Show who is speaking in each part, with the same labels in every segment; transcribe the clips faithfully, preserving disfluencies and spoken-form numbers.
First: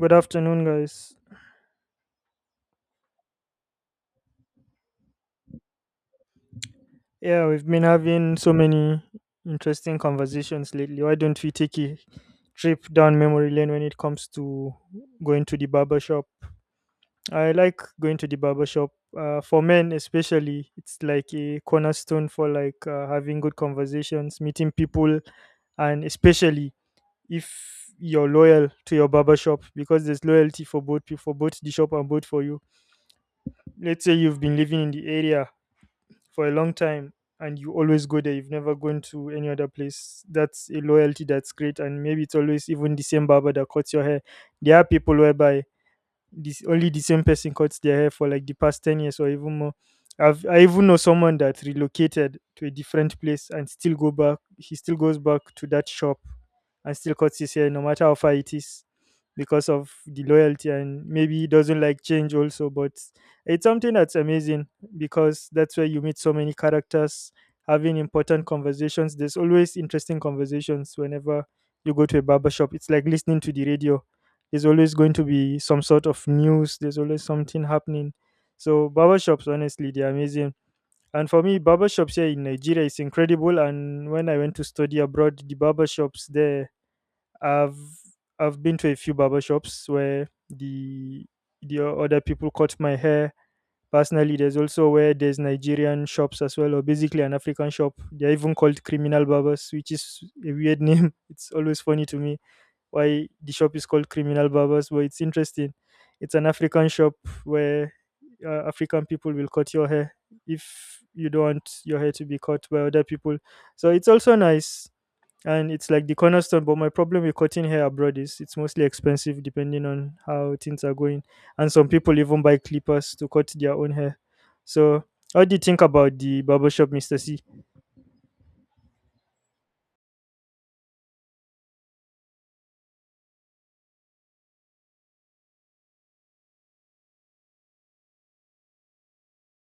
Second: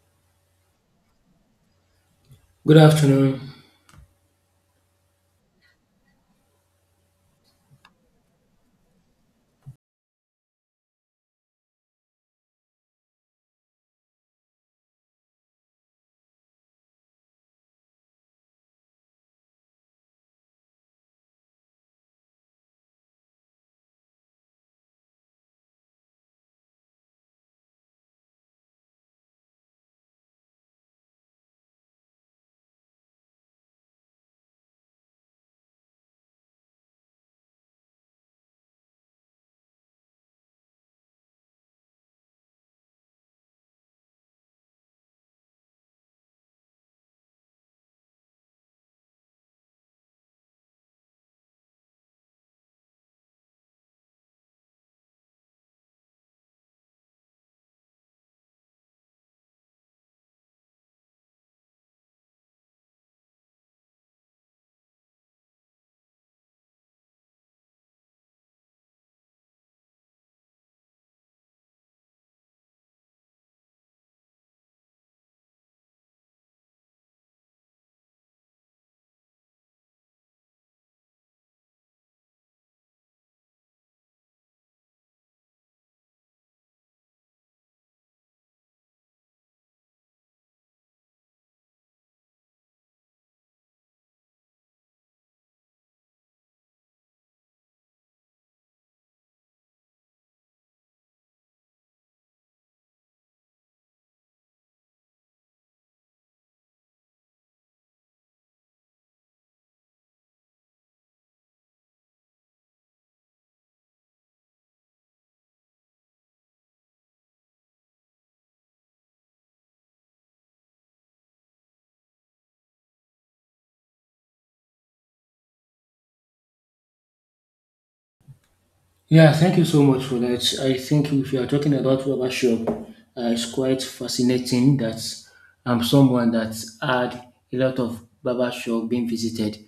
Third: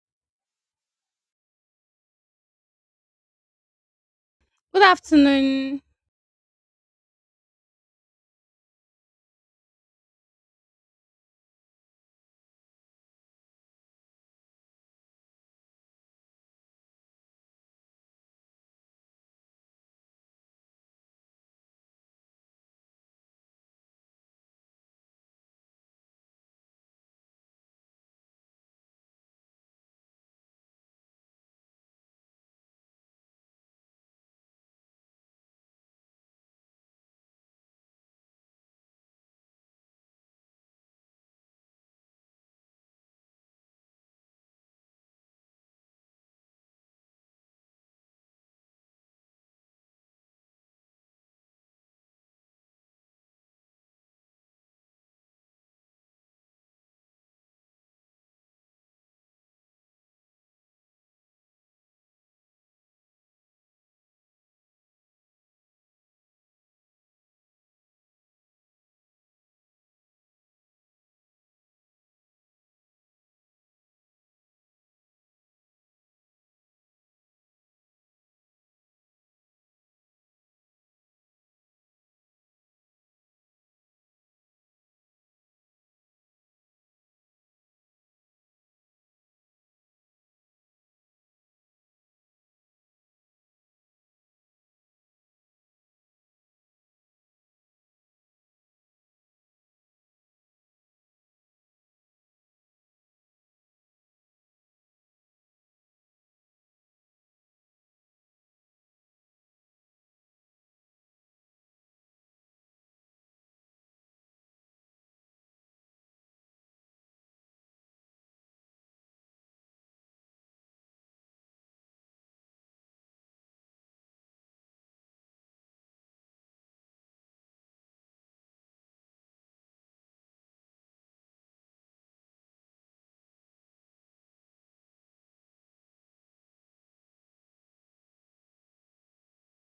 Speaker 1: Good afternoon, guys.
Speaker 2: Good afternoon.
Speaker 3: Good afternoon.
Speaker 1: Yeah, we've been having so many interesting conversations lately. Why don't we take a trip down memory lane when it comes to going to the barber shop? I like going to the barber shop uh, for men, especially. It's like a cornerstone for like uh, having good conversations, meeting people, and especially if you're loyal to your barber shop, because there's loyalty for both peo- for both the shop and both for you. Let's say you've been living in the area for a long time and you always go there, you've never gone to any other place. That's a loyalty, that's great, and maybe it's always even the same barber that cuts your hair. There are people whereby this only the same person cuts their hair for like the past ten years or even more. I've i even know someone that relocated to a different place and still go back. He still goes back to that shop and still cuts his hair no matter how far it is, because of the loyalty, and maybe he doesn't like change also. But it's something that's amazing, because that's where you meet so many characters having important conversations. There's always interesting conversations whenever you go to a barber shop. It's like listening to the radio, there's always going to be some sort of news. There's always something happening. So barbershops, honestly, they're amazing. And for me, barbershops here in Nigeria is incredible. And when I went to study abroad, the barbershops there, I've I've been to a few barbershops where the the other people cut my hair personally. There's also where there's Nigerian shops as well, or basically an African shop. They're even called Criminal Barbers, which is a weird name. It's always funny to me why the shop is called Criminal Barbers, but it's interesting. It's an African shop where uh, African people will cut your hair if you don't want your hair to be cut by other people. So it's also nice, and it's like the cornerstone. But my problem with cutting hair abroad is it's mostly expensive, depending on how things are going. And some people even buy clippers to cut their own hair. So, how do you think about the barbershop, Mister C?
Speaker 2: Yeah, thank you so much for that. I think if you are talking about rubber shop, uh, it's quite fascinating that I'm someone that had a lot of barber shop being visited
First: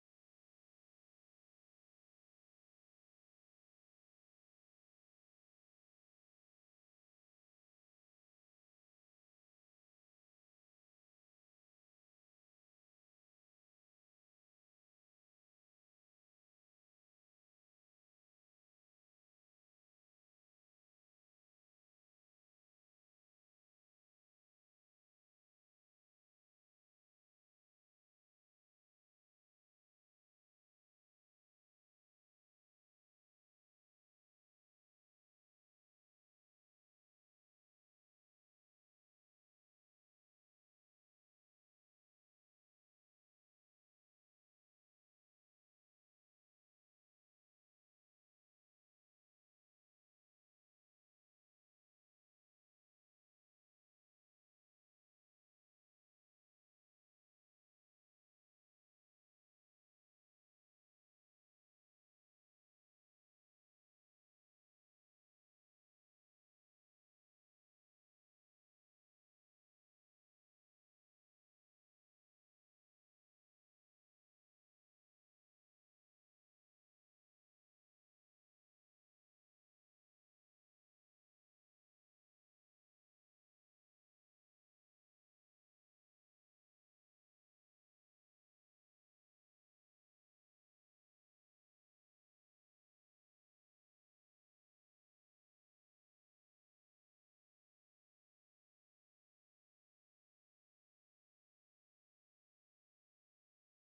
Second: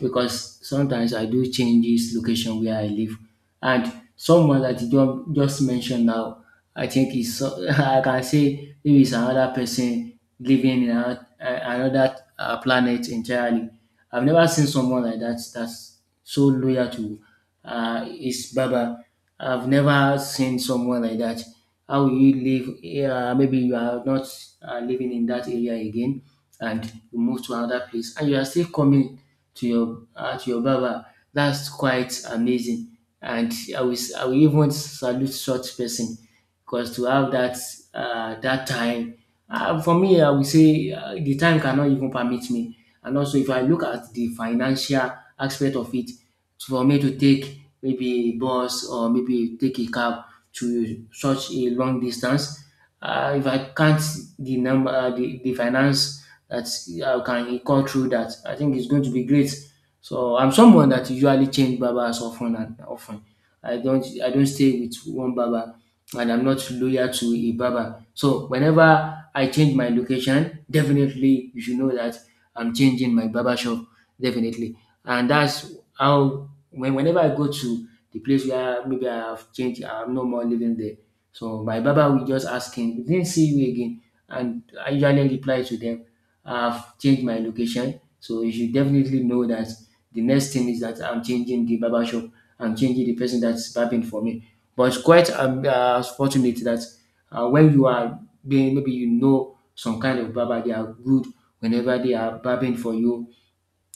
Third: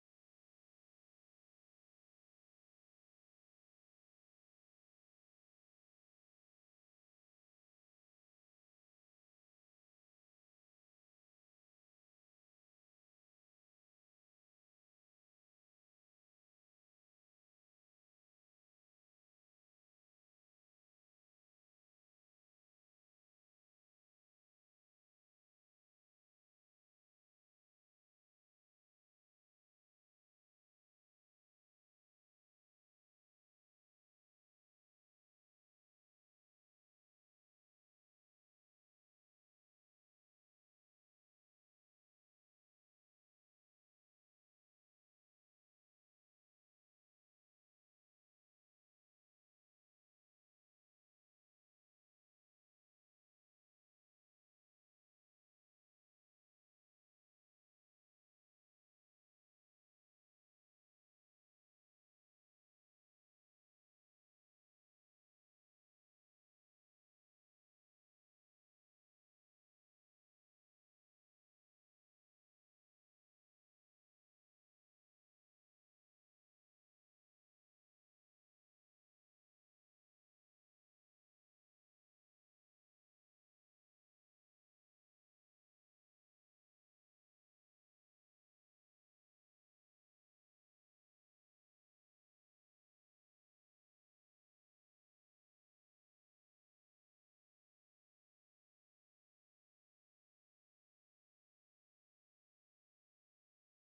Speaker 2: because sometimes I do change this location where I live. And someone that you don't- just mentioned now, I think is so- I can say maybe it's another person living in ano- uh, another uh, planet entirely. I've never seen someone like that that's so loyal to uh, his barber. I've never seen someone like that. How will you live? Uh, maybe you are not uh, living in that area again, and you move to another place, and you are still coming to your uh, to your barber. That's quite amazing, and I will s- I will even salute such person, because to have that uh, that time. Uh, for me, I would say uh, the time cannot even permit me. And also, if I look at the financial aspect of it, so for me to take maybe bus or maybe take a cab to such a long distance. Uh, if I can't the number, uh, the, the finance that I can call through that, I think it's going to be great. So I'm someone that usually change barbers often and often. I don't I don't stay with one barber, and I'm not loyal to a barber. So whenever I change my location, definitely you should know that I'm changing my barber shop definitely. And that's how when whenever I go to the place where maybe I have changed, I'm no more living there. So my barber will just ask him, "We didn't see you again," and I usually reply to them, "I've changed my location." So you should definitely know that the next thing is that I'm changing the barber shop. I'm changing the person that's barbing for me. But it's quite um, uh, fortunate that uh, when you are being maybe you know some kind of barber, they are good whenever they are barbing for you,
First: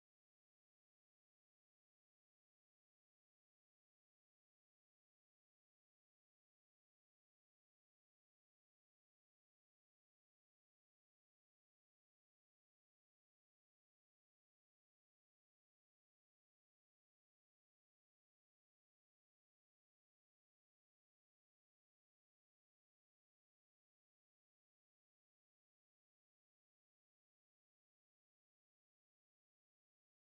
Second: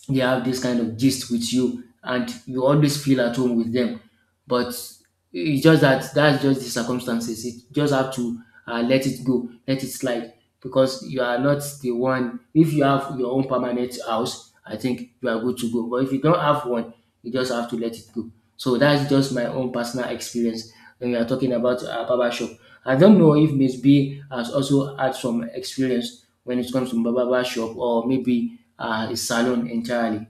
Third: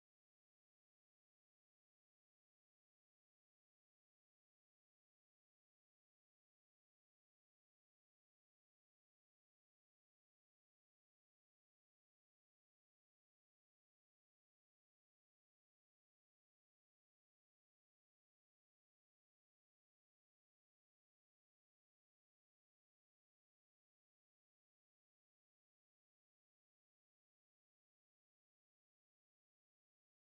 Speaker 2: they have this kind of gist with you and you always feel at home with them. But it's just that that's just the circumstances. You just have to uh, let it go, let it slide, because you are not the one. If you have your own permanent house, I think you are good to go, but if you don't have one, you just have to let it go. So that's just my own personal experience when we are talking about uh, barber shop. I don't know if maybe has also had some experience when it comes to barber shop or maybe uh, a salon entirely.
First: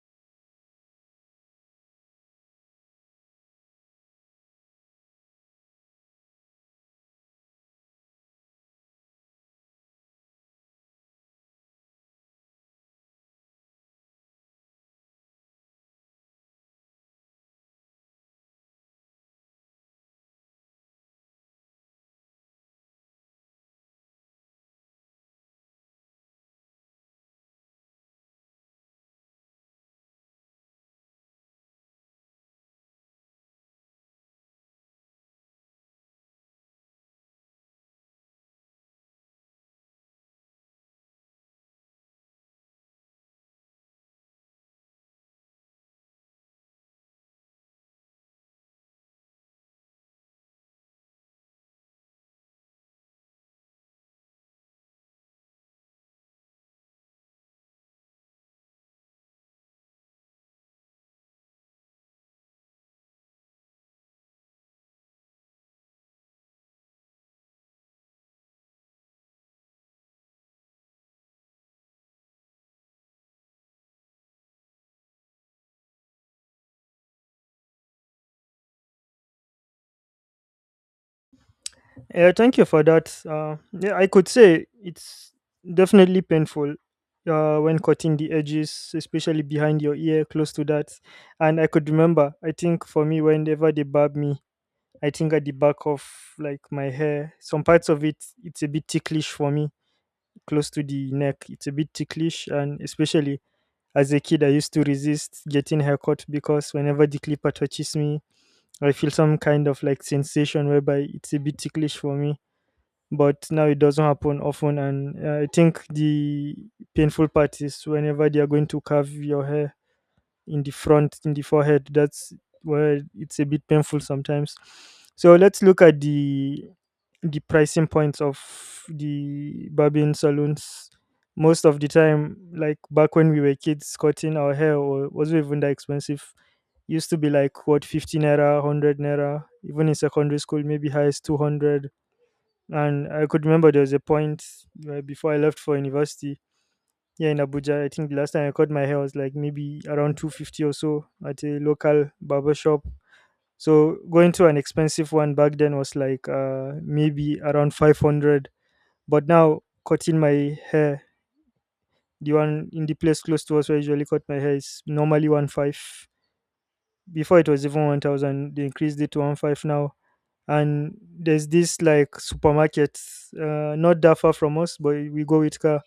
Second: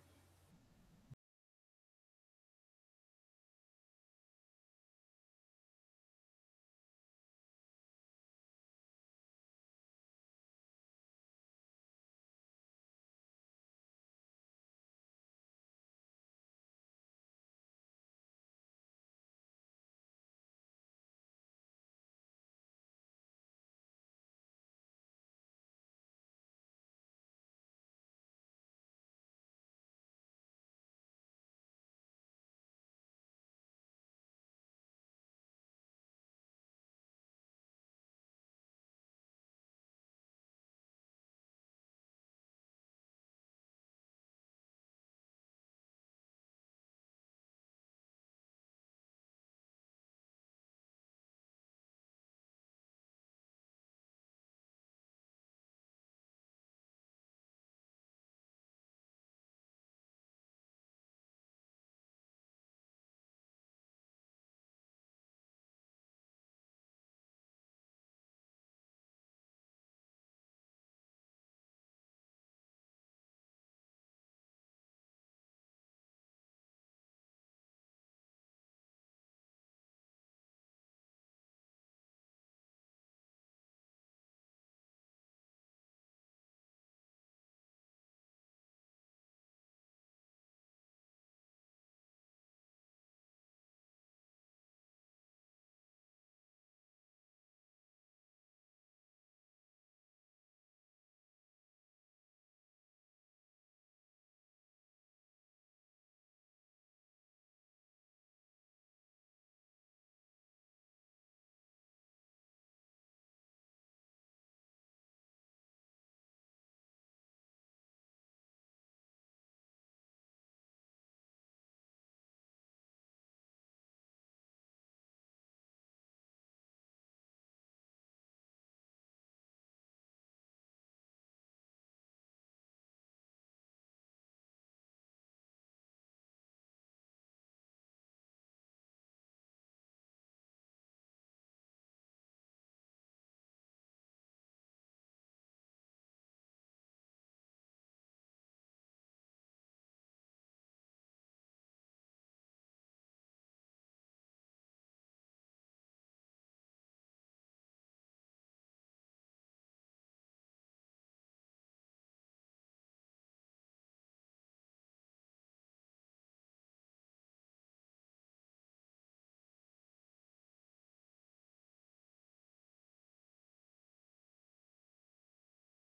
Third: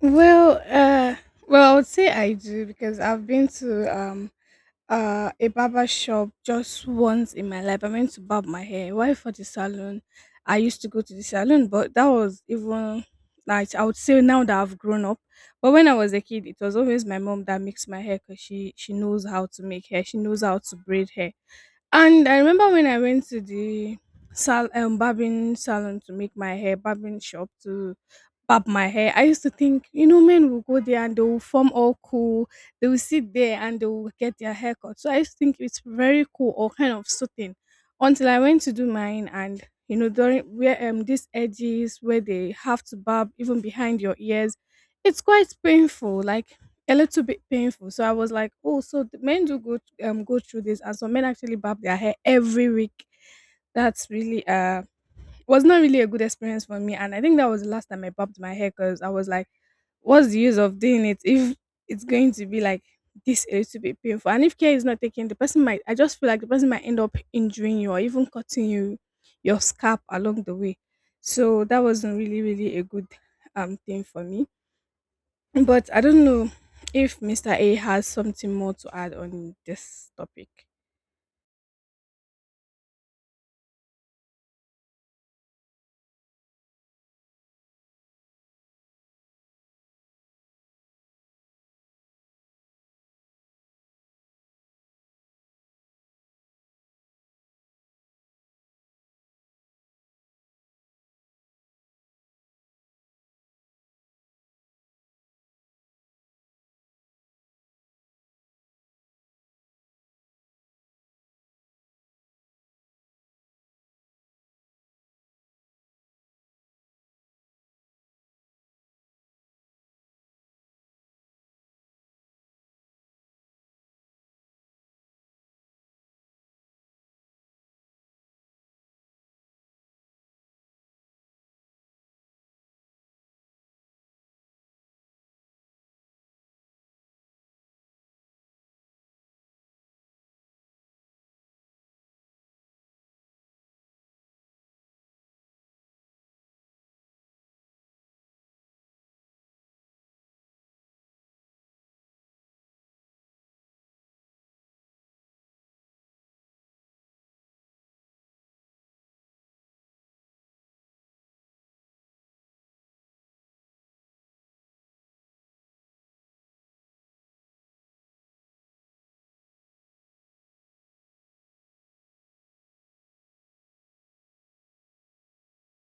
Speaker 3: Well, uh, well, I would say I do because I've been to um uh a barber shop just once in my life. I went to barb my hair. Why for the salon? I used to go to the salon, but that was even like I would say now that I've grown up. But when I was a kid, it was always my mom that makes my hair because she she knows how to make hair. She knows how to braid hair. And I remember when I went to the sal um barbing salon to make my hair, barbing shop to barb my hair. I used to think, you know, men will go there and they will form all cool. They will sit there and they will get their hair cut. So I used to think it's very cool or kind of soothing, until I went to do mine. And you know, during where um these edges where they have to barb even behind your ears, it's quite painful, like a little bit painful. So I was like, oh, so the men do go um go through this, and some men actually barb their hair every week. That's really uh was not really a good experience for me. And I think that was the last time I popped my hair because I was like, what's the use of doing it if it's going to be like this a little bit painful? And if care is not taken, the person might, I just feel like the person might end up injuring you or even cutting you your scalp along the way. So that wasn't really, really a good um thing for me. But I don't know if mister A has something more to add on this topic.
Speaker 1: Yeah, thank you for that. Uh, yeah, I could say it's definitely painful uh, when cutting the edges, especially behind your ear, close to that. And I could remember, I think for me, whenever they barb me, I think at the back of like my hair, some parts of it, it's a bit ticklish for me, close to the neck. It's a bit ticklish, and especially as a kid, I used to resist getting haircut because whenever the clipper touches me, I feel some kind of like sensation whereby it's a bit ticklish for me. But now it doesn't happen often, and uh, I think the painful part is whenever they are going to carve your hair in the front, in the forehead. That's where it's a bit painful sometimes. So let's look at the the pricing points of the barbing salons. Most of the time, like back when we were kids, cutting our hair wa- wasn't even that expensive. Used to be like what, fifty naira, one hundred naira, even in secondary school maybe highest two hundred. And I could remember there was a point uh, before I left for university here in Abuja. I think the last time I cut my hair was like maybe around two fifty or so at a local barber shop. So going to an expensive one back then was like uh, maybe around five hundred. But now, cutting my hair, the one in the place close to us where I usually cut my hair is normally one five. Before it was even one thousand, they increased it to one five now. And there's this like supermarket uh, not that far from us, but we go with car.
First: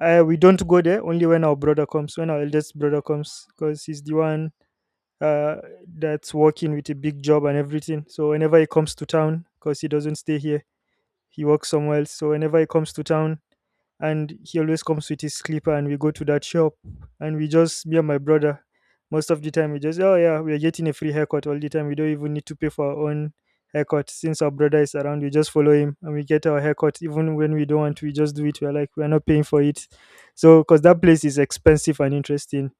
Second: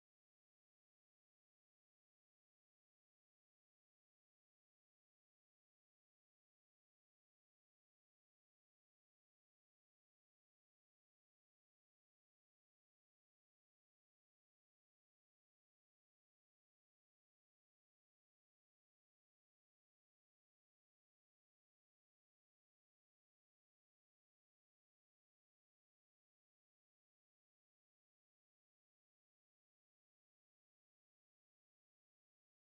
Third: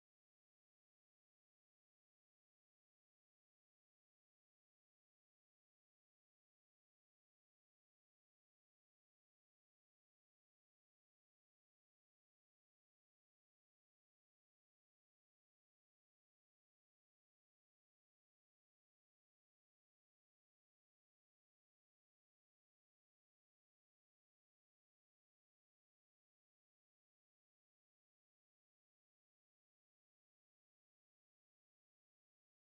Speaker 1: uh, We don't go there, only when our brother comes, when our eldest brother comes, because he's the one uh, that's working with a big job and everything. So whenever he comes to town, because he doesn't stay here, he works somewhere else, so whenever he comes to town, and he always comes with his clipper, and we go to that shop. And we just, me and my brother, most of the time we just, oh yeah, we're getting a free haircut all the time, we don't even need to pay for our own haircut. Since our brother is around, we just follow him and we get our haircut, even when we don't want to. We just do it, we're like, we're not paying for it. So because that place is expensive and interesting,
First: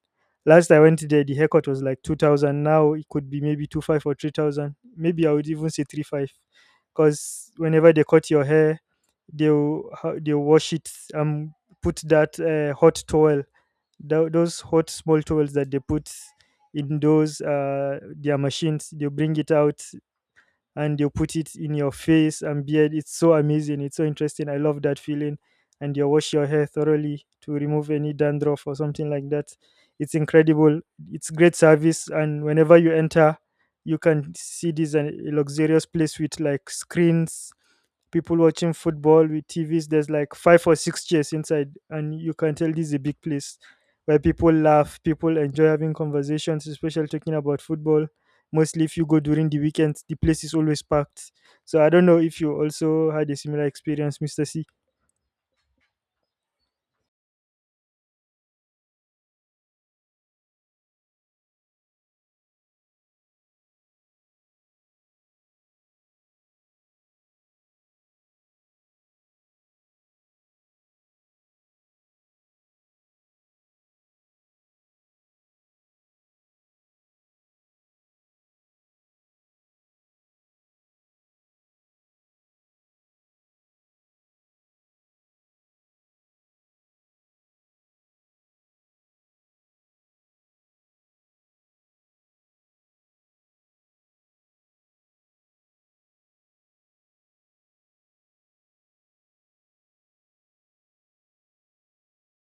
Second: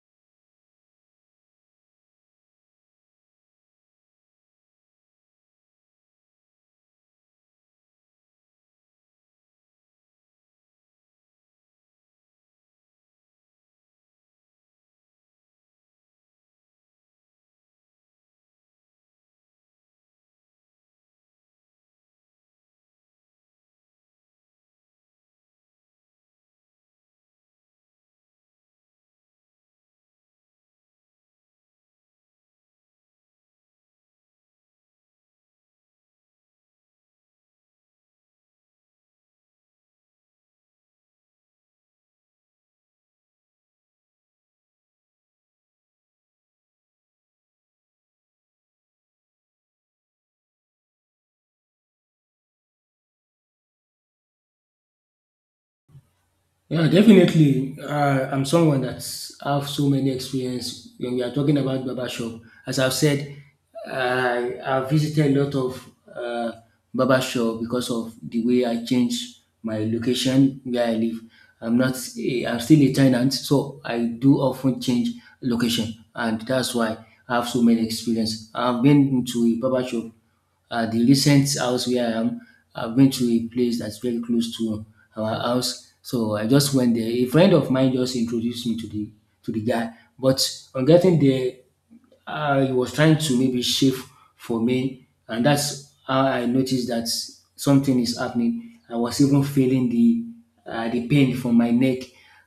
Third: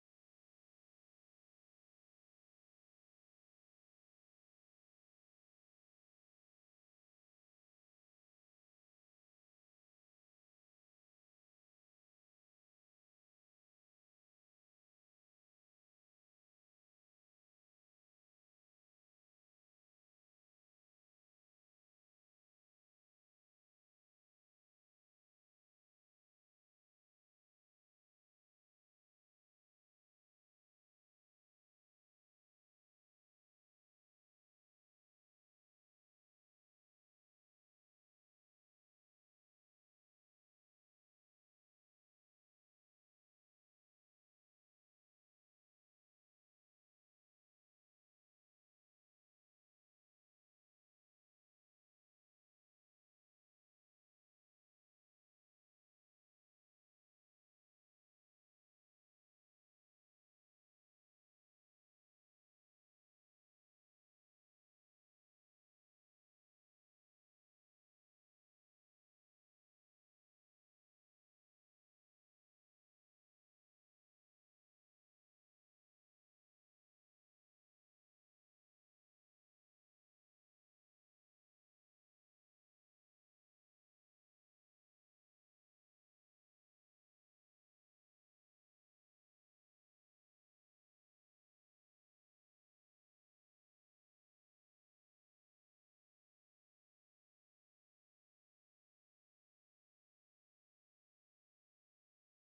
Speaker 1: last I went there the haircut was like two thousand, now it could be maybe two five or three thousand, maybe I would even say three five, because whenever they cut your hair they'll ho- they'll wash it and put that uh, hot towel, tho- those hot small towels that they put in those uh, their machines, they'll bring it out and they'll put it in your face and beard. It's so amazing, it's so interesting, I love that feeling. And you wash your hair thoroughly to remove any dandruff or something like that. It's incredible, it's great service. And whenever you enter, you can see this uh, luxurious place with like screens, people watching football with T Vs. There's like five or six chairs inside, and you can tell this is a big place where people laugh, people enjoy having conversations, especially talking about football. Mostly, if you go during the weekends, the place is always packed. So I don't know if you also had a similar experience, Mister C.
Speaker 2: Yeah, definitely. Uh, I'm someone that's have so many experience when we are talking about barbershop. As I've said, I I've visited a lot of uh, barbershop because of the way I changed my location where I live. I'm not, a, I'm still a tenant, so I do often change location, and that's why I have so many experience. I've been into a barbershop. Uh, the recent house where I am, I went to a place that's very close to our house. So I just went there. A friend of mine just introduced me to the to the guy. But on getting there, uh, he was trying to maybe shave for me, and that's how I noticed that something is happening. I was even feeling the uh, the pain from my neck.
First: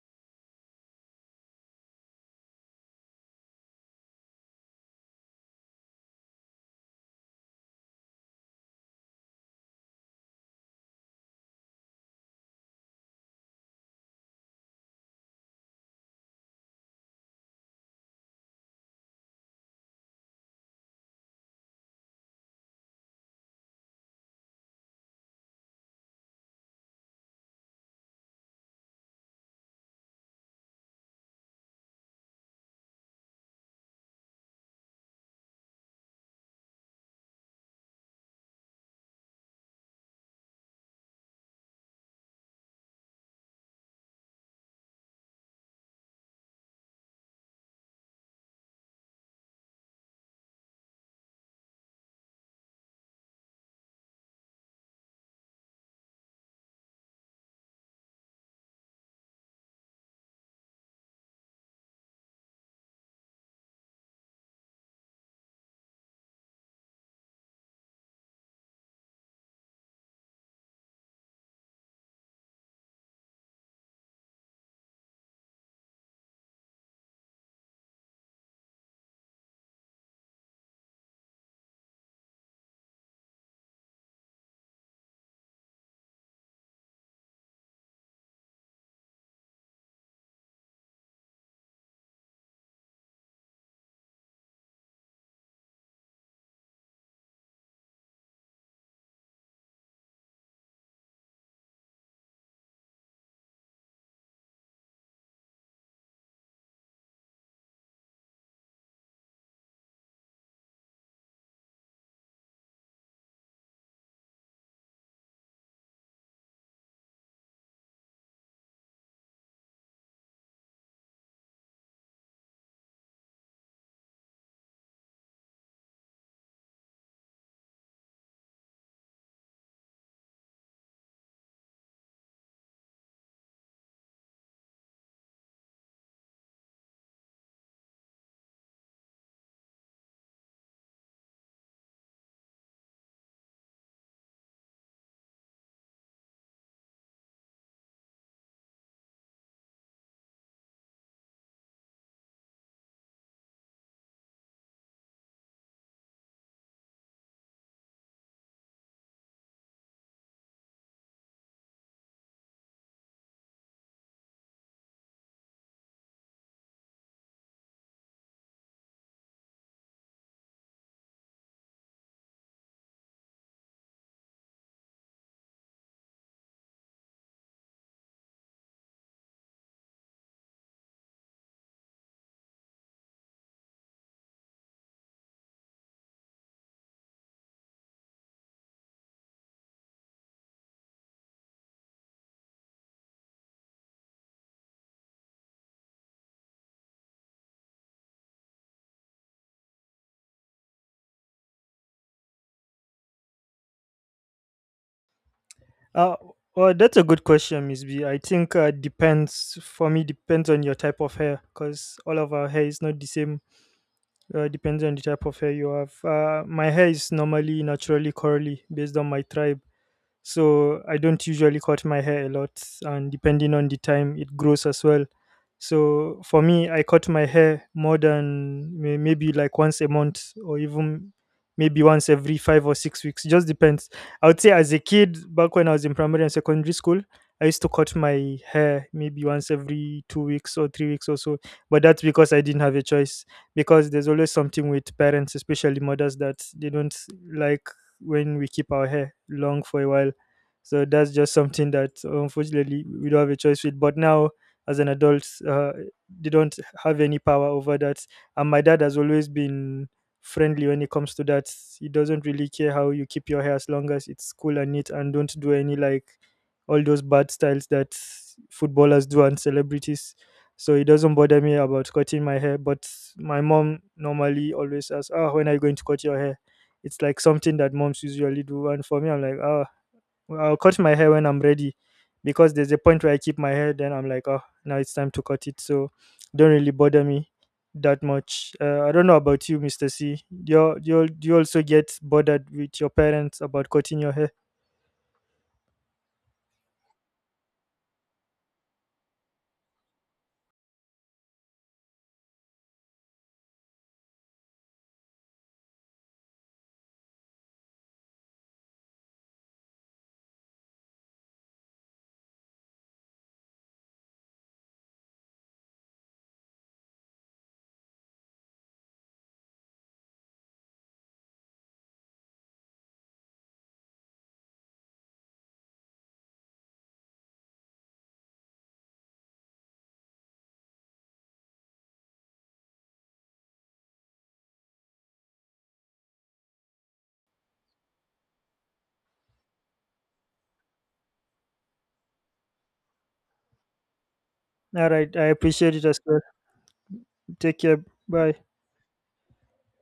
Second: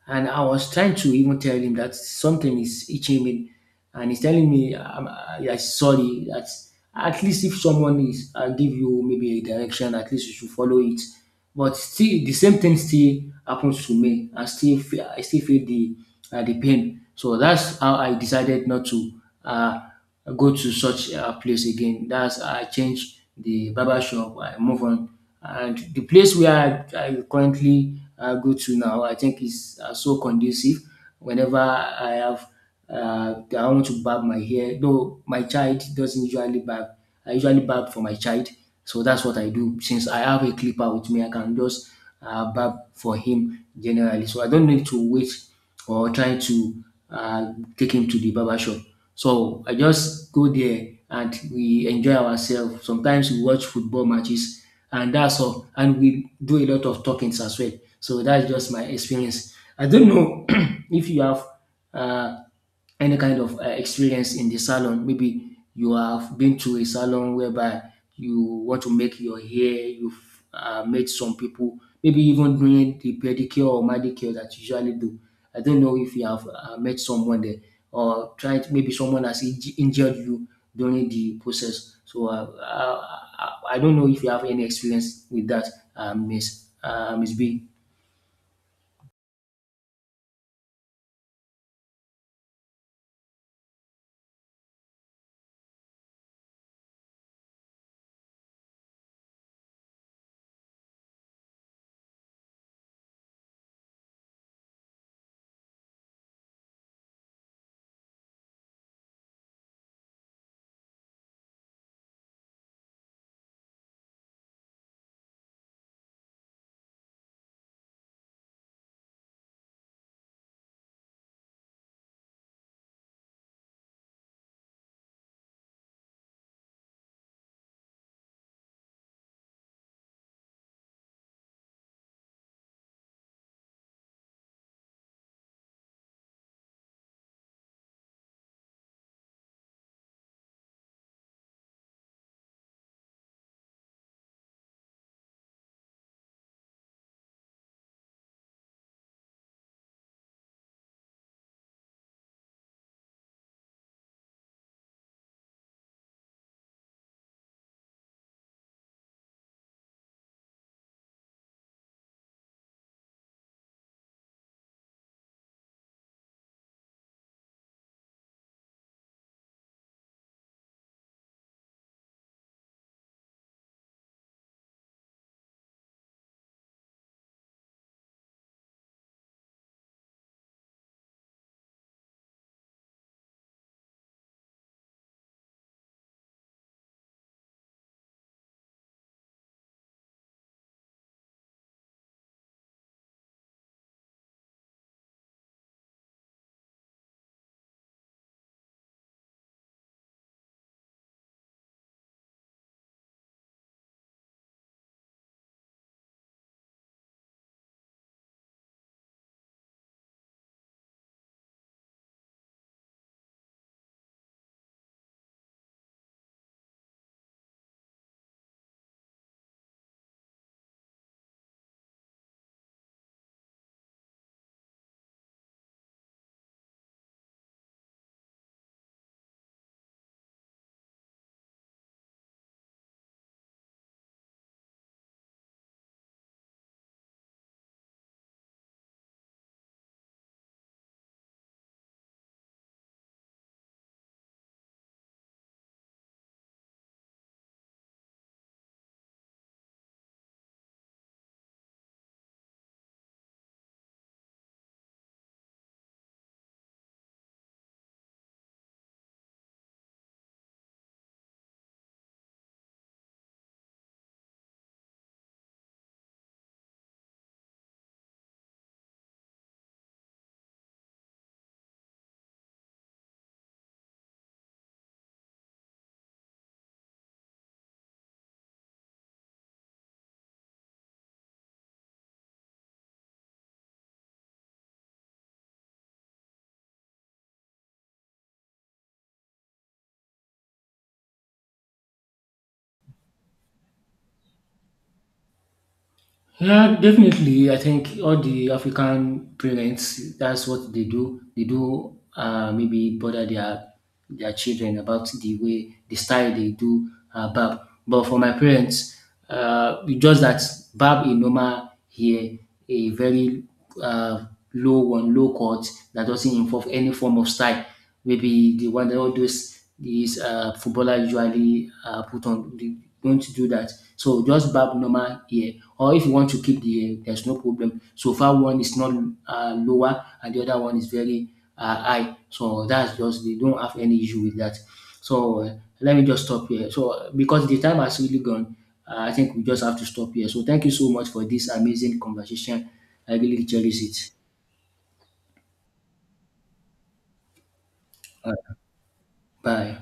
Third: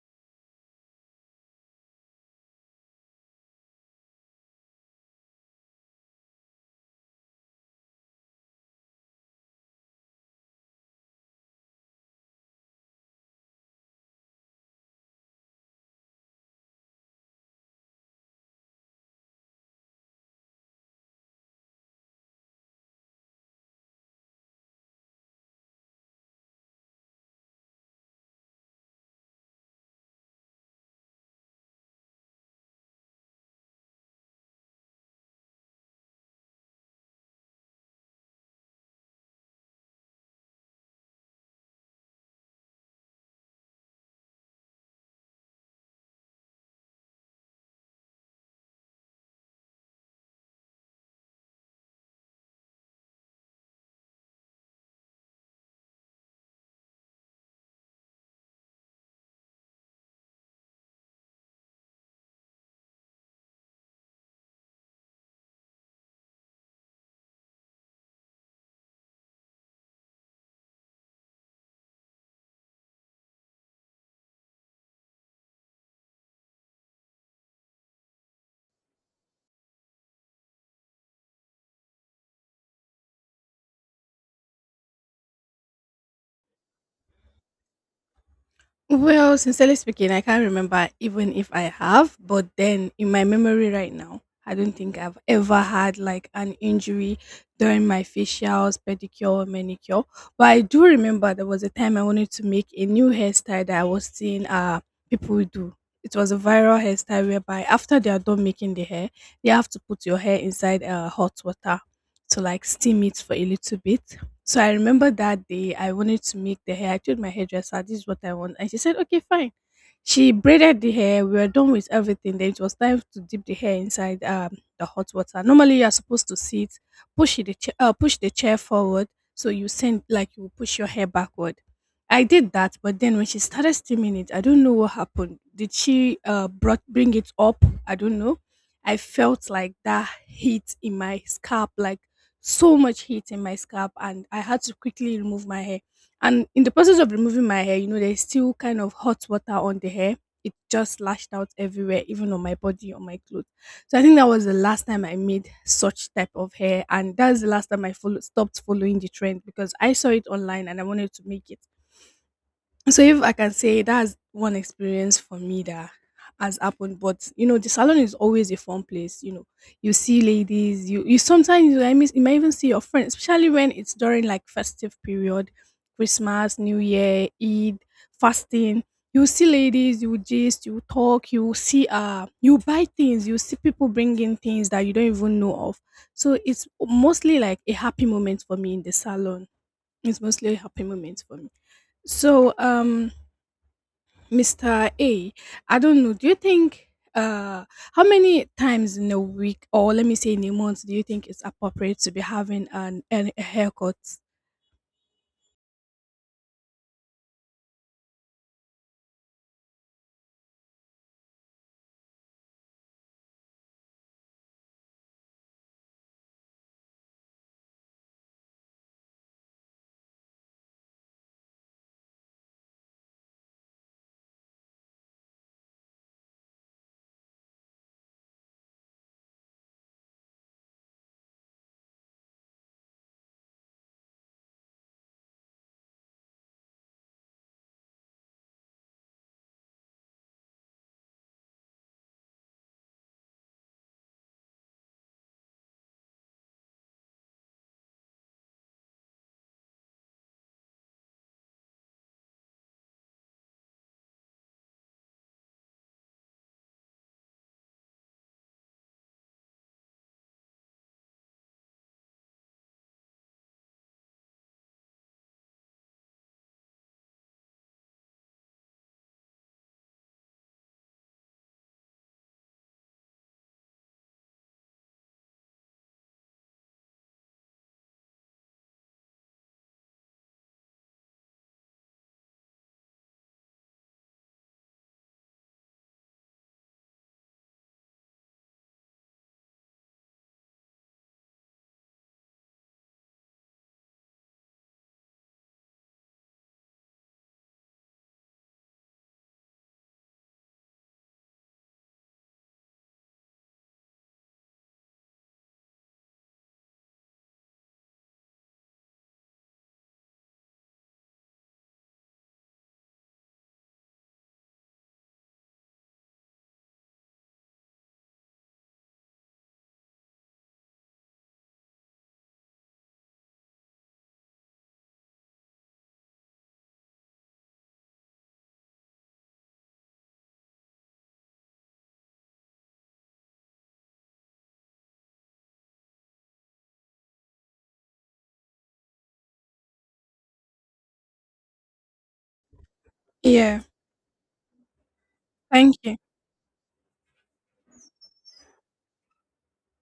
Speaker 2: And I was trying to even tell him that something is itching me, and he's telling me, I'm, I, I'm sorry, that at least if someone is and give you maybe a direction, at least you should follow it. But still, the same thing still happens to me. I still feel, I still feel the uh, the pain. So that's how I decided not to. Uh, go to such a place again. That's I change the barber shop. I move on, and the place where I, I currently uh, go to now, I think is uh, so conducive. Whenever I have, uh, I want to barb my hair. Though my child doesn't usually barb, I usually barb for my child. So that's what I do. Since I have a clipper with me, I can just uh, barb for him generally. So I don't need to wait or trying to uh, take him to the barber shop. So I just go there and we enjoy ourselves. Sometimes we watch football matches and that's all. And we do a lot of talkings as well. So that's just my experience. I don't know if you have uh, any kind of uh, experience in the salon. Maybe you have been to a salon whereby you want to make your hair, you've uh, met some people, maybe even doing the pedicure or manicure that you usually do. I don't know if you have uh, met someone there or tried, maybe someone has inj- injured you during the process. So uh, uh, I I don't know if you have any experience with that, uh, Miss uh, Miss B.
Speaker 3: Well, sincerely speaking, I can't remember even if I have, but then in my memory right now, I don't think I've ever had like an injury during my facials, pedicure, or manicure. But I do remember there was a time I wanted to make a new hairstyle that I was seeing uh people do. It was a viral hairstyle whereby after they are done making the hair, you have to put your hair inside uh, hot water to like steam it for a little bit. So I remember that day I wanted to make the hair. I told my hairdresser, this is what I want. And she said, okay, fine. She braided the hair. We were done with everything. Then it was time to dip the hair inside um, the hot water. Normally, you're supposed to sit, push the, cha- uh, push the chair forward. So you send, like, you push your hair backward. I did that. But then when she started steaming it, I don't know what happened. Did she uh, brought, bring it up? I don't know. I felt like that heat in my scalp, like so much heat in my scalp, and I had to quickly remove my hair. And in the process of removing my hair, you know, there's still kind of hot water on the hair. It just lashed out everywhere, even on my body, on my clothes. So I think that was the last time I made such type of hair, and that's the last time I follow, stopped following the trend because I saw it online and I wanted to make it. So if I can say that's one experience for me that has happened. But you know, the salon is always a fun place. You know, you see ladies, you you sometimes you, I miss, you might even see your friends, especially when it's during like festive period, Christmas, New Year, Eid, fasting. You see ladies, you gist, you talk, you see uh you buy things, you see people bringing things that you don't even know of. So it's mostly like a happy moment for me in the salon. It's mostly a happy moment for me. So um mister A, I don't know. Do you think, uh how many times in a week or let me say in a month do you think it's appropriate to be having an, an a haircut?
Speaker 1: Uh, well, that's a good question, Miss B. I think uh, depends, for me depends on your type of hair, because all of our hair is not the same. Uh, depends on the type of hair you have. Uh, my hair is normally naturally curly based on my tribe. So I don't usually cut my hair a lot, and depending on the time, it grows as well. So for me, I cut my hair more than may- maybe like once a month or even maybe once every five or six weeks. Just depends. I would say as a kid, back when I was in primary and secondary school, I used to cut my hair maybe once every two weeks or three weeks or so. But that's because I didn't have a choice, because there's always something with parents, especially mothers, that they don't like when we keep our hair long for a while. So that's just something that unfortunately we don't have a choice with. But now, as an adult, uh, they don't have any power over that. And my dad has always been friendly when it comes to that. He doesn't really care how you keep your hair as long as it's cool and neat, and don't do any like all those bad styles that footballers do, and celebrities. So it doesn't bother me about cutting my hair. But my mom normally always asks, "Ah, when are you going to cut your hair?" It's like something that moms usually do, and for me, I'm like, "Ah, I'll cut my hair when I'm ready, because there's a point where I keep my hair, then I'm like, oh, now it's time to cut it." So don't really bother me that much. Uh, I don't know about you, Mister C. Do you, do, you, do you also get bothered with your parents about cutting your hair?
Speaker 2: Yeah, definitely. I think all the African parents, that's what they do. They do uh, maybe bother their their children about the way the style they do uh, barb. But for my parents, uh, it's just that barb a normal hair, a very uh, low one, low cut that doesn't involve any form of style. Maybe the one that all those these uh, footballer usually uh, put on. They don't do that. So just barb normal hair, or if you want to keep the hair, there's no problem. So far, one is not uh, lower and the other one is very uh, high. So that's just they don't have any issue with that. So uh, Let me just stop here. So uh, because the time has really gone, uh, I think we just have to stop here. So thank you so much for this amazing conversation. I really
Speaker 3: Yeah,
Speaker 2: cherish it.
Speaker 1: All right. I appreciate
Speaker 3: thank
Speaker 1: it
Speaker 3: you.
Speaker 1: as well. Take care. Bye.
Speaker 2: Bye.